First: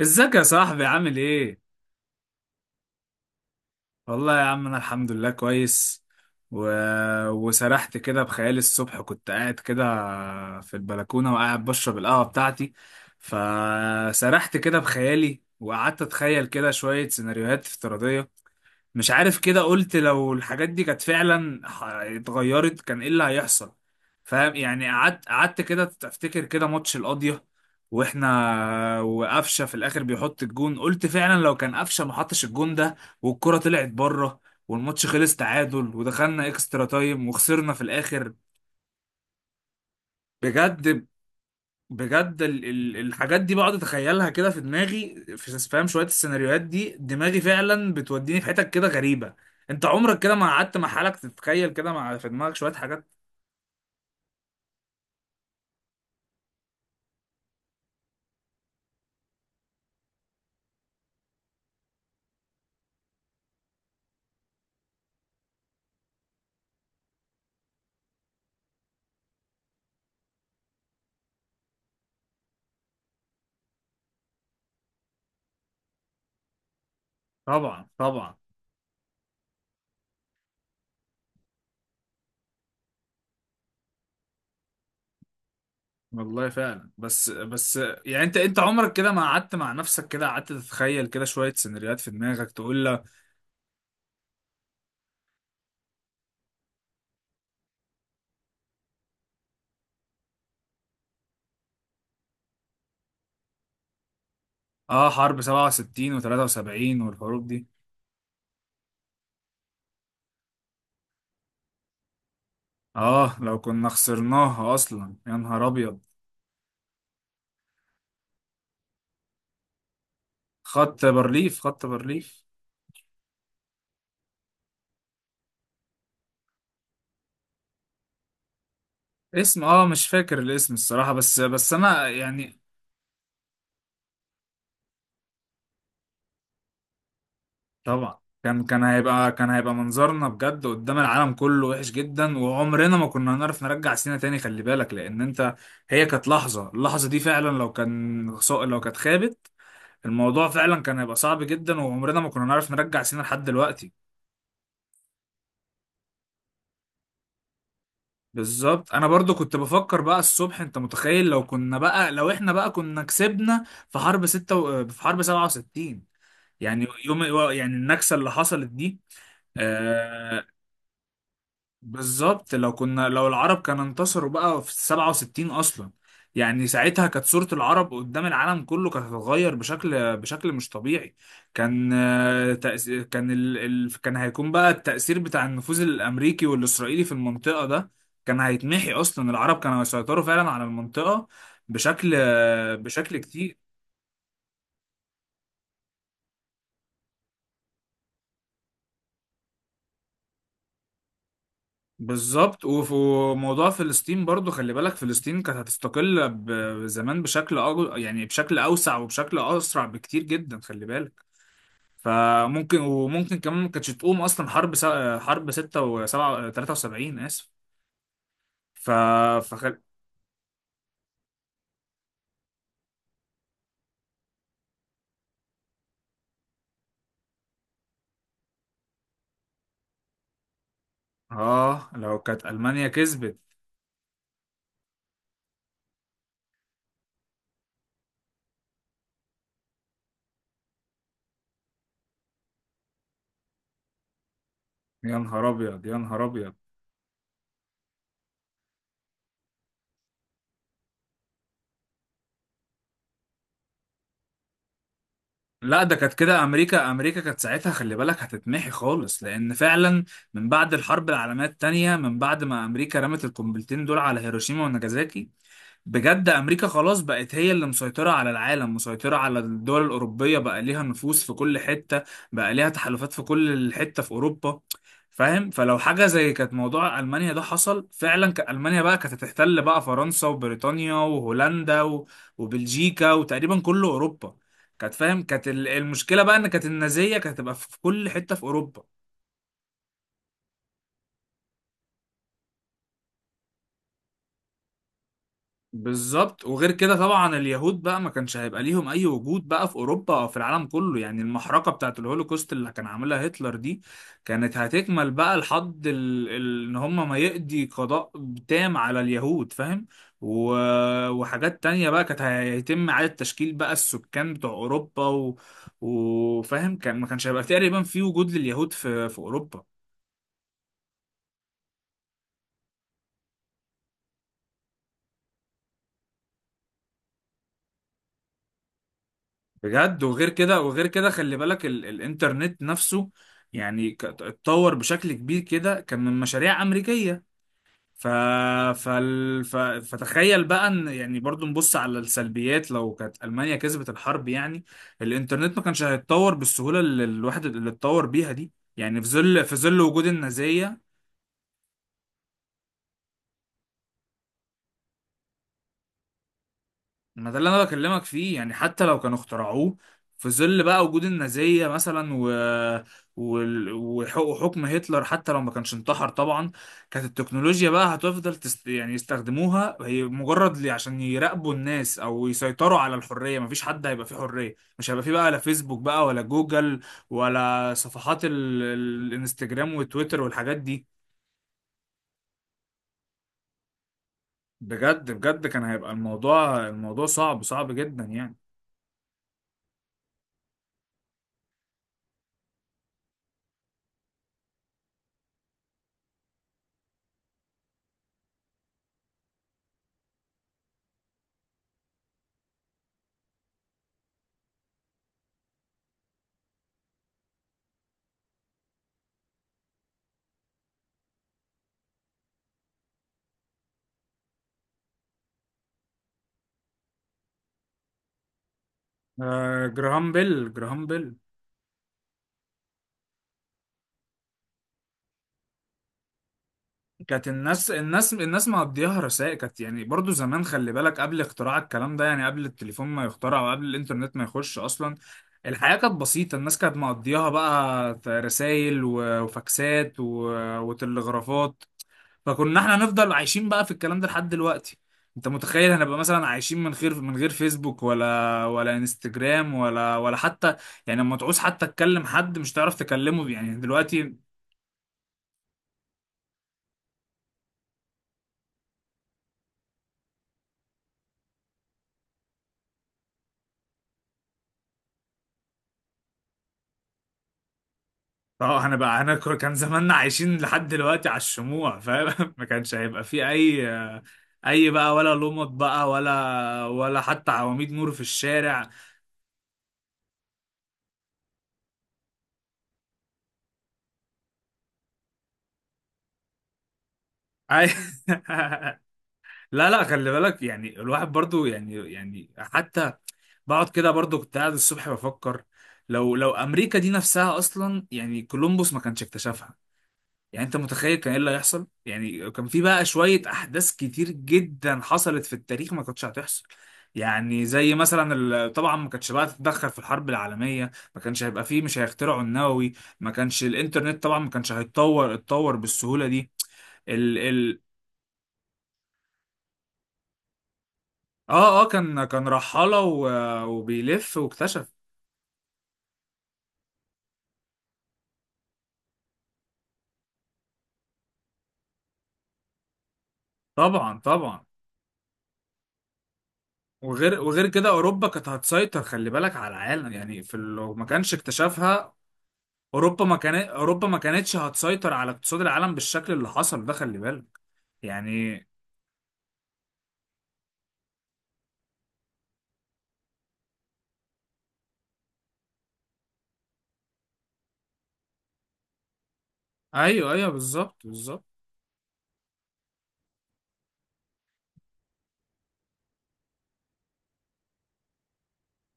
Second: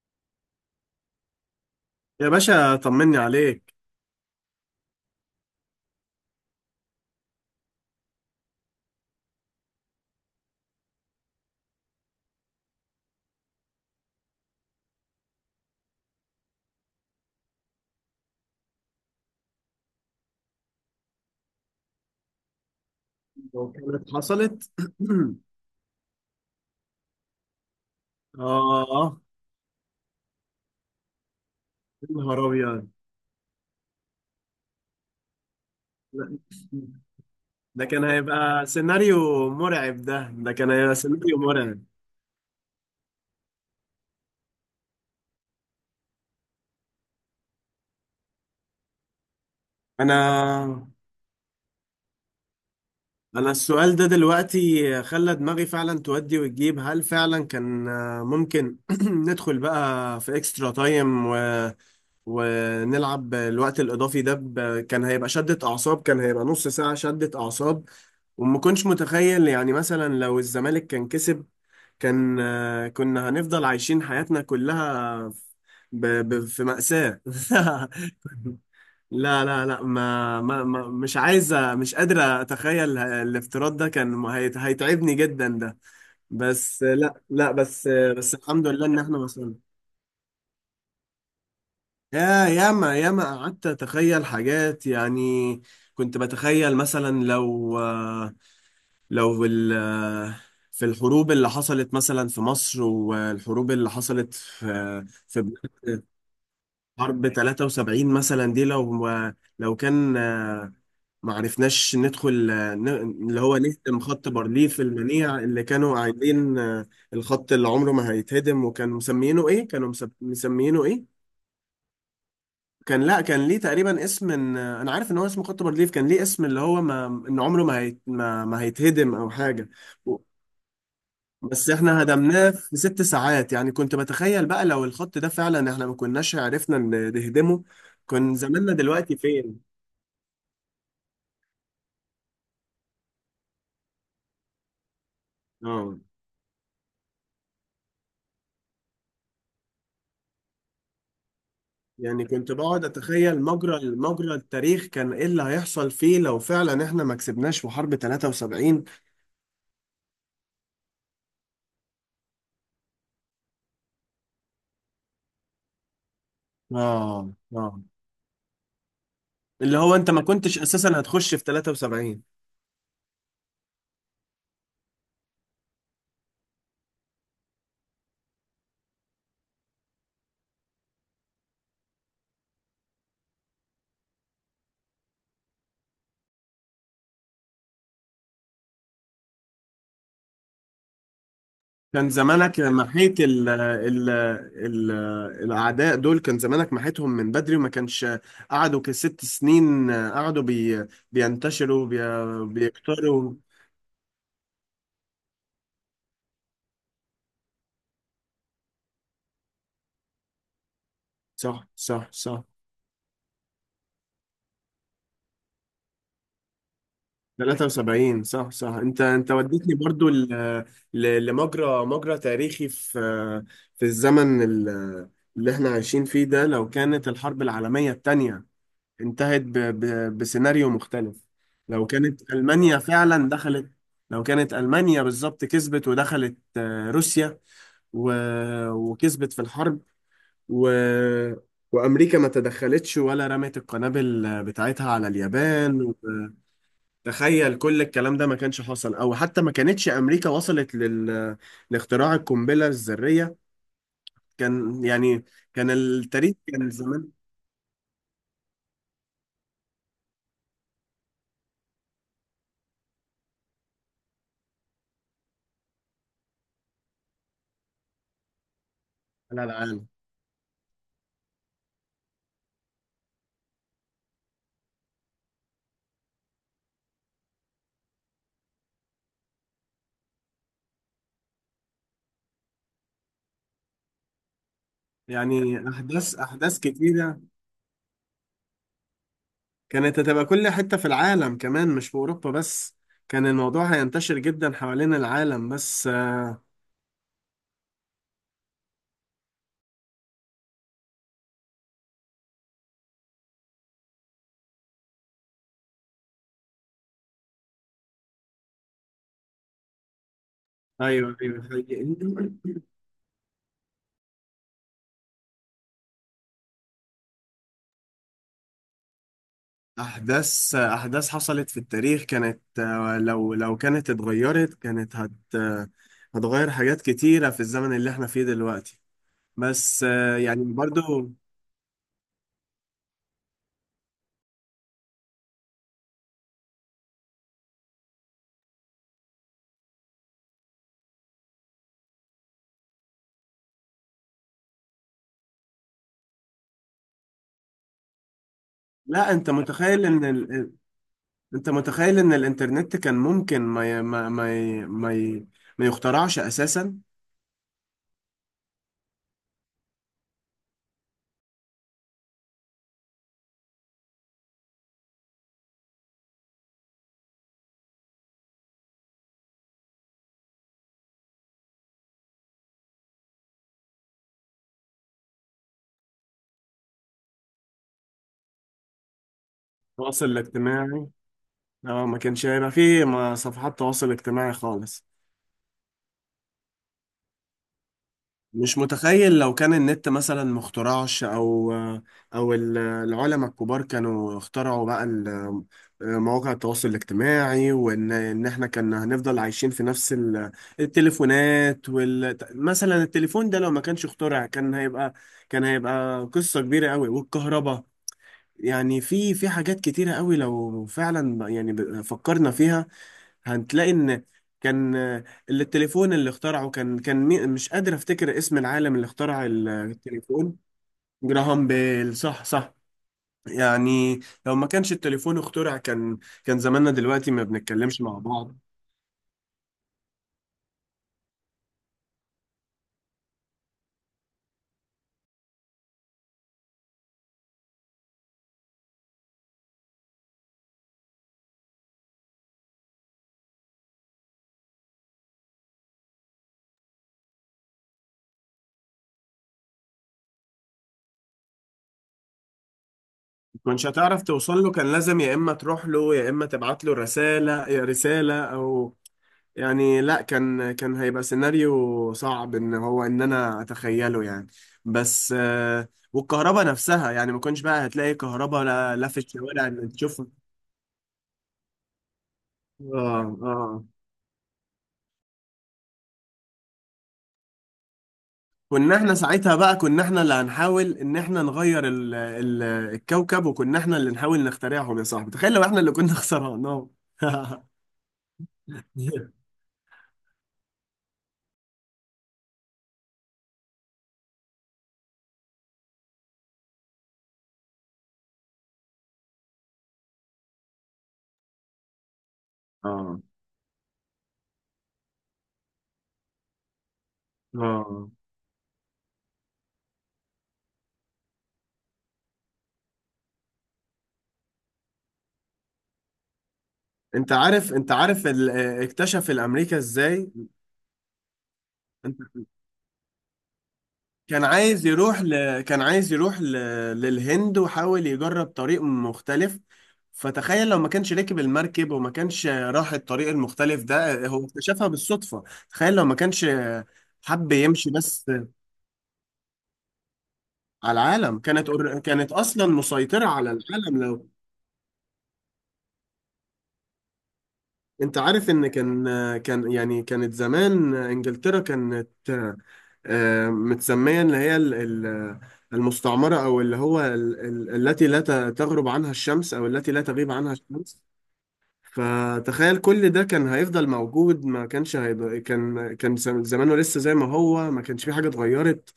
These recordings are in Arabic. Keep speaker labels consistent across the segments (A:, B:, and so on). A: ازيك يا صاحبي؟ عامل ايه؟
B: يا باشا طمني عليك.
A: والله يا عم انا الحمد لله كويس. و... وسرحت كده بخيالي الصبح، كنت قاعد كده في البلكونة وقاعد بشرب القهوة بتاعتي، فسرحت كده بخيالي وقعدت اتخيل كده شوية سيناريوهات افتراضية. مش عارف، كده قلت لو الحاجات دي كانت فعلا اتغيرت، كان ايه اللي هيحصل.
B: لو كانت
A: فاهم
B: حصلت.
A: يعني؟ قعدت كده تفتكر كده ماتش القاضية واحنا
B: آه.
A: وقفشه في الاخر بيحط الجون، قلت فعلا لو كان قفشه
B: يا
A: ما حطش
B: نهار
A: الجون
B: أبيض.
A: ده، والكرة طلعت بره، والماتش خلص تعادل
B: لا،
A: ودخلنا اكسترا تايم وخسرنا في
B: ده كان
A: الاخر.
B: هيبقى سيناريو مرعب. ده كان
A: بجد
B: هيبقى سيناريو مرعب.
A: بجد الحاجات دي بقعد اتخيلها كده في دماغي، في، فاهم، شويه السيناريوهات دي دماغي فعلا بتوديني في حتت كده غريبه. انت عمرك كده ما قعدت
B: أنا
A: مع حالك تتخيل كده، مع، في دماغك شويه حاجات؟
B: أنا السؤال ده دلوقتي خلى دماغي فعلا تودي وتجيب. هل فعلا كان ممكن ندخل بقى في اكسترا تايم ونلعب الوقت الإضافي ده كان هيبقى شدة أعصاب، كان هيبقى نص ساعة شدة أعصاب. وما كنتش متخيل يعني مثلا لو الزمالك كان كسب كان كنا هنفضل عايشين حياتنا كلها في مأساة.
A: طبعا طبعا.
B: لا لا لا، ما مش عايزة، مش قادرة أتخيل الافتراض ده. كان هيتعبني جدا ده.
A: والله
B: بس
A: فعلا.
B: لا
A: بس
B: لا،
A: بس
B: بس
A: يعني،
B: بس
A: انت
B: الحمد لله
A: عمرك
B: إن
A: كده
B: إحنا
A: ما قعدت
B: وصلنا.
A: مع نفسك كده قعدت تتخيل كده شويه سيناريوهات في دماغك تقول
B: ياما
A: لك؟
B: ياما قعدت أتخيل حاجات يعني. كنت بتخيل مثلا لو لو ال في الحروب اللي حصلت مثلا في مصر، والحروب اللي حصلت في
A: اه، حرب
B: في بلاد.
A: 67 و73
B: حرب
A: والحروب دي.
B: 73 مثلا، دي لو كان ما عرفناش ندخل
A: اه،
B: اللي هو
A: لو كنا
B: نهدم خط
A: خسرناها
B: بارليف
A: اصلا، يا
B: المنيع اللي
A: نهار
B: كانوا
A: ابيض.
B: قايلين الخط اللي عمره ما هيتهدم، وكانوا مسمينه ايه، كانوا مسمينه
A: خط
B: ايه.
A: بارليف، خط بارليف.
B: كان، لا، كان ليه تقريبا اسم. إن انا عارف ان هو اسمه خط بارليف، كان ليه اسم اللي هو ما، ان عمره ما هيتهدم او
A: اسم،
B: حاجة.
A: مش فاكر الاسم الصراحة، بس
B: بس
A: بس
B: احنا
A: انا
B: هدمناه
A: يعني.
B: في 6 ساعات. يعني كنت بتخيل بقى، لو الخط ده فعلا احنا ما كناش عرفنا نهدمه.
A: طبعا،
B: كان
A: كان
B: زماننا
A: كان
B: دلوقتي
A: هيبقى كان
B: فين؟
A: هيبقى منظرنا بجد قدام العالم كله وحش جدا، وعمرنا ما كنا هنعرف نرجع سينا تاني، خلي بالك. لان انت،
B: اه.
A: هي كانت اللحظة دي فعلا، لو كانت خابت، الموضوع فعلا كان هيبقى صعب جدا، وعمرنا
B: يعني
A: ما كنا
B: كنت
A: نعرف
B: بقعد
A: نرجع سينا
B: اتخيل
A: لحد
B: مجرى
A: دلوقتي.
B: مجرى التاريخ كان ايه اللي هيحصل فيه لو فعلا احنا ما كسبناش في حرب 73.
A: بالظبط. انا برضو كنت بفكر بقى الصبح، انت متخيل لو احنا بقى كنا كسبنا في حرب 67، يعني يوم
B: اه اه.
A: يعني النكسة اللي حصلت دي؟
B: اللي هو انت ما
A: آه.
B: كنتش اساسا هتخش في 73.
A: بالظبط، لو العرب كانوا انتصروا بقى في 67 اصلا، يعني ساعتها كانت صورة العرب قدام العالم كله كانت هتتغير بشكل مش طبيعي. كان آه، تأس- كان ال... ال... كان هيكون بقى التأثير بتاع النفوذ الأمريكي والإسرائيلي في المنطقة ده كان هيتمحي أصلا. العرب كانوا هيسيطروا فعلا على المنطقة
B: كان
A: بشكل
B: زمانك
A: بشكل
B: محيت ال
A: كتير.
B: ال ال الأعداء دول. كان زمانك محيتهم من بدري، وما كانش قعدوا كست سنين، قعدوا بينتشروا
A: بالظبط.
B: بيكتروا.
A: وموضوع فلسطين برضو، خلي بالك، فلسطين كانت هتستقل زمان يعني بشكل أوسع وبشكل أسرع بكتير جدا، خلي بالك.
B: صح صح صح.
A: وممكن كمان ما كانتش تقوم أصلا حرب 6 و 7، 73، آسف.
B: 73. صح صح.
A: ف...
B: انت وديتني
A: فخل...
B: برضو لمجرى مجرى تاريخي، في الزمن اللي احنا عايشين فيه ده. لو كانت الحرب العالمية التانية انتهت بسيناريو مختلف. لو
A: آه، لو
B: كانت
A: كانت
B: ألمانيا
A: ألمانيا
B: فعلا
A: كسبت،
B: دخلت لو كانت ألمانيا بالظبط كسبت ودخلت روسيا، و... وكسبت في الحرب، و... وأمريكا ما تدخلتش ولا رمت القنابل بتاعتها على
A: يا نهار
B: اليابان
A: أبيض، يا نهار أبيض.
B: تخيل كل الكلام ده ما كانش حصل. او حتى ما كانتش امريكا وصلت لاختراع القنبله الذريه. كان يعني، كان
A: لا، ده كانت
B: التاريخ
A: كده
B: كان
A: امريكا
B: زمان
A: امريكا كانت ساعتها خلي بالك هتتمحي خالص، لان فعلا من بعد الحرب العالميه الثانيه، من بعد ما امريكا رمت القنبلتين دول على هيروشيما وناجازاكي، بجد امريكا خلاص بقت هي اللي مسيطره على العالم، مسيطره على
B: على
A: الدول
B: العالم
A: الاوروبيه، بقى ليها نفوذ في كل حته، بقى ليها تحالفات في كل حته في اوروبا. فاهم؟ فلو حاجه زي كانت موضوع المانيا ده حصل فعلا، كان المانيا بقى كانت هتحتل بقى فرنسا وبريطانيا وهولندا وبلجيكا وتقريبا كل اوروبا. كانت فاهم كانت
B: يعني.
A: ال-
B: احداث
A: المشكله بقى ان
B: احداث
A: كانت النازيه
B: كتيره
A: كانت هتبقى في كل حته في اوروبا.
B: كانت هتبقى كل حتة في العالم كمان، مش في أوروبا بس. كان الموضوع هينتشر جدا حوالين العالم، بس
A: بالظبط. وغير كده طبعا اليهود بقى ما كانش هيبقى ليهم اي وجود بقى في اوروبا او في العالم كله، يعني المحرقه بتاعت الهولوكوست اللي كان عاملها هتلر دي كانت هتكمل بقى لحد ان هم ما يقضي قضاء تام على اليهود، فاهم؟ و...
B: أيوه أيوه
A: وحاجات تانية
B: حقيقي.
A: بقى كانت هيتم اعاده تشكيل بقى السكان بتوع اوروبا، وفاهم، كان ما كانش هيبقى تقريبا في وجود لليهود في اوروبا.
B: أحداث أحداث حصلت في التاريخ، كانت لو كانت اتغيرت كانت هت آه، هتغير حاجات كتيرة في الزمن اللي احنا فيه دلوقتي. بس
A: بجد. وغير
B: يعني
A: كده وغير كده
B: برضو.
A: خلي بالك، الانترنت نفسه يعني اتطور بشكل كبير كده، كان من مشاريع أمريكية. ف... فتخيل بقى ان، يعني برضو نبص على السلبيات، لو كانت ألمانيا كسبت الحرب، يعني الانترنت ما كانش هيتطور بالسهولة اللي الواحد اللي اتطور بيها دي، يعني في
B: لا،
A: ظل في ظل وجود النازية.
B: انت متخيل ان الانترنت كان ممكن ما يخترعش اساسا.
A: ما ده اللي انا بكلمك فيه، يعني حتى لو كانوا اخترعوه في ظل بقى وجود النازية مثلا، وحكم هتلر، حتى لو ما كانش انتحر طبعا، كانت التكنولوجيا بقى هتفضل يعني يستخدموها هي مجرد لي عشان يراقبوا الناس او يسيطروا على الحرية. مفيش حد هيبقى فيه حرية، مش هيبقى فيه بقى لا فيسبوك بقى ولا جوجل، ولا صفحات الانستجرام
B: التواصل
A: وتويتر والحاجات
B: الاجتماعي.
A: دي.
B: اه، ما كانش هيبقى فيه صفحات تواصل اجتماعي خالص.
A: بجد بجد، كان هيبقى الموضوع صعب صعب جدا يعني.
B: مش متخيل لو كان النت مثلا مخترعش، او او العلماء الكبار كانوا اخترعوا بقى مواقع التواصل الاجتماعي، وان احنا كنا هنفضل عايشين في نفس التليفونات. مثلا التليفون ده لو ما كانش اخترع، كان هيبقى قصة كبيرة قوي، والكهرباء. يعني في حاجات كتيرة قوي لو فعلا يعني فكرنا فيها، هتلاقي ان كان اللي التليفون اللي اخترعه كان مش قادر افتكر اسم العالم اللي اخترع
A: جراهام
B: التليفون.
A: بيل، جراهام بيل.
B: جراهام بيل. صح صح. يعني لو ما كانش التليفون اخترع، كان زماننا دلوقتي ما
A: كانت الناس،
B: بنتكلمش مع
A: الناس
B: بعض.
A: الناس مقضياها رسائل، كانت يعني برضو زمان، خلي بالك، قبل اختراع الكلام ده، يعني قبل التليفون ما يخترع وقبل الانترنت ما يخش اصلا، الحياة كانت بسيطة. الناس كانت مقضياها بقى رسائل وفاكسات وتلغرافات، فكنا احنا نفضل عايشين بقى في الكلام ده لحد دلوقتي. انت متخيل هنبقى مثلا عايشين من غير فيسبوك ولا، ولا انستجرام، ولا حتى، يعني لما تعوز حتى تكلم حد مش تعرف تكلمه
B: ما
A: يعني
B: كنتش هتعرف
A: دلوقتي.
B: توصل له. كان لازم يا اما تروح له يا اما تبعت له رسالة، رسالة يعني لا، كان هيبقى سيناريو صعب ان هو ان انا اتخيله يعني. بس والكهرباء نفسها، يعني ما كنتش بقى هتلاقي كهرباء،
A: اه. انا
B: لا لا في
A: بقى انا ك-
B: الشوارع
A: كان
B: اللي
A: زماننا
B: تشوفها.
A: عايشين لحد دلوقتي على الشموع، فاهم؟ ما كانش هيبقى
B: اه
A: في
B: اه.
A: اي اي بقى ولا لمط بقى، ولا حتى عواميد نور في الشارع.
B: كنا احنا ساعتها بقى، كنا احنا اللي هنحاول ان احنا نغير ال الكوكب، وكنا احنا اللي نحاول نخترعهم. يا صاحبي، تخيل لو احنا اللي كنا خسرانهم.
A: أي... لا لا، خلي بالك يعني الواحد برضو، يعني حتى بقعد كده برضو، كنت قاعد الصبح بفكر، لو امريكا دي نفسها اصلا، يعني كولومبوس ما كانش اكتشفها، يعني انت متخيل كان ايه اللي هيحصل؟ يعني كان في بقى
B: اه
A: شوية احداث كتير جدا حصلت في التاريخ ما كانتش هتحصل، يعني زي
B: اه.
A: مثلا طبعا ما كانتش بقى تتدخل في الحرب العالمية، ما كانش هيبقى فيه، مش هيخترعوا النووي، ما كانش الانترنت طبعا ما كانش اتطور بالسهولة دي.
B: انت
A: ال
B: عارف
A: ال
B: انت عارف اكتشف الامريكا ازاي.
A: اه اه، كان رحالة وبيلف
B: كان عايز
A: واكتشف.
B: يروح ل... كان عايز يروح ل... للهند، وحاول يجرب طريق مختلف. فتخيل لو ما كانش ركب المركب، وما كانش راح الطريق المختلف
A: طبعا
B: ده. هو
A: طبعا.
B: اكتشفها بالصدفة. تخيل لو ما كانش
A: وغير
B: حب
A: وغير كده
B: يمشي
A: اوروبا
B: بس.
A: كانت هتسيطر خلي بالك على العالم، يعني في
B: على
A: لو ما كانش
B: العالم كانت
A: اكتشافها،
B: كانت أصلا مسيطرة على العالم
A: اوروبا ما
B: لو.
A: كانتش هتسيطر على اقتصاد العالم بالشكل اللي حصل ده، خلي بالك
B: انت عارف
A: يعني.
B: ان كان يعني، كانت زمان انجلترا كانت متسميه اللي هي ال- المستعمره، او اللي هو التي لا تغرب عنها الشمس، او التي لا تغيب
A: ايوه ايوه،
B: عنها الشمس.
A: بالظبط بالظبط.
B: فتخيل كل ده كان هيفضل موجود. ما كانش هيبقى، كان زمانه لسه زي ما هو، ما كانش في حاجه اتغيرت.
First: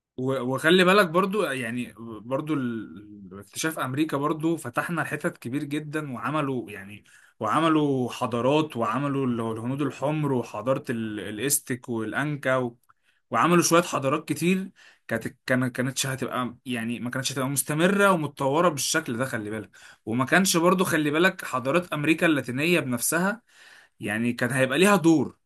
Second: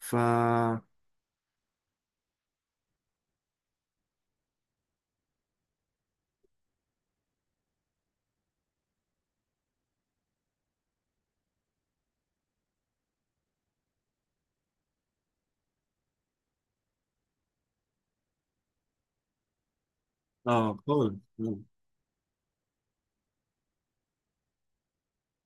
B: ف
A: وخلي بالك برضو اكتشاف امريكا برضو فتحنا حتت كبير جدا، وعملوا، يعني وعملوا حضارات، وعملوا اللي هو الهنود الحمر، وحضارة الاستك والانكا وعملوا شوية حضارات كتير. كانتش هتبقى يعني ما كانتش هتبقى مستمرة ومتطورة بالشكل ده، خلي بالك. وما كانش
B: اه
A: برضو، خلي
B: خالص.
A: بالك، حضارات امريكا اللاتينية بنفسها يعني كان هيبقى ليها دور،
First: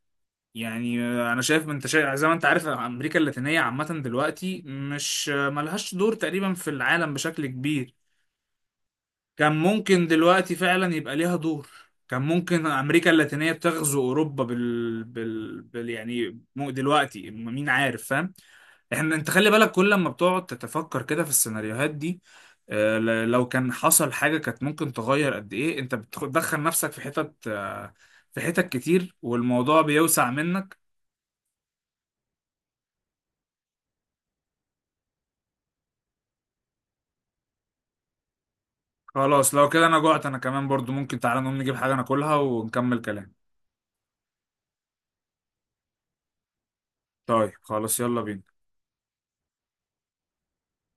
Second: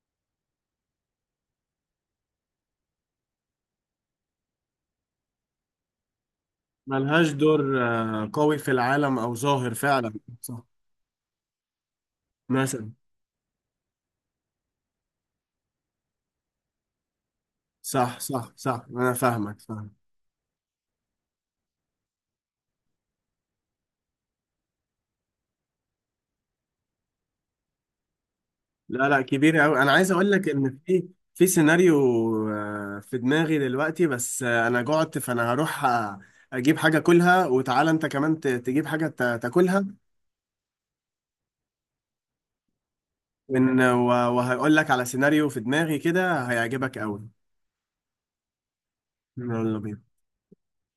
A: يعني. انا شايف انت شايف زي ما انت عارف امريكا اللاتينيه عامه دلوقتي مش ملهاش دور تقريبا في العالم
B: ملهاش
A: بشكل
B: دور
A: كبير.
B: قوي في العالم، او
A: كان
B: ظاهر
A: ممكن
B: فعلا.
A: دلوقتي
B: صح.
A: فعلا يبقى ليها دور، كان ممكن
B: مثلا
A: امريكا اللاتينيه تغزو اوروبا يعني، مو دلوقتي مين عارف،
B: صح
A: فاهم؟
B: صح صح، انا
A: انت خلي
B: فاهمك
A: بالك كل
B: فاهمك.
A: لما بتقعد تتفكر كده في السيناريوهات دي، لو كان حصل حاجه كانت ممكن تغير قد ايه، انت بتدخل نفسك في حتت، في حتت
B: لا
A: كتير،
B: لا، كبير
A: والموضوع
B: قوي. انا عايز
A: بيوسع
B: اقول لك
A: منك.
B: ان في سيناريو في دماغي دلوقتي، بس انا جعت، فانا هروح اجيب حاجه كلها، وتعالى انت كمان تجيب حاجه
A: خلاص، لو
B: تاكلها.
A: كده انا جوعت، انا كمان برضو ممكن، تعالى نقوم نجيب حاجة ناكلها ونكمل كلام.
B: وهقول لك على سيناريو في دماغي كده هيعجبك قوي.
A: طيب خلاص، يلا بينا.
B: يلا بينا.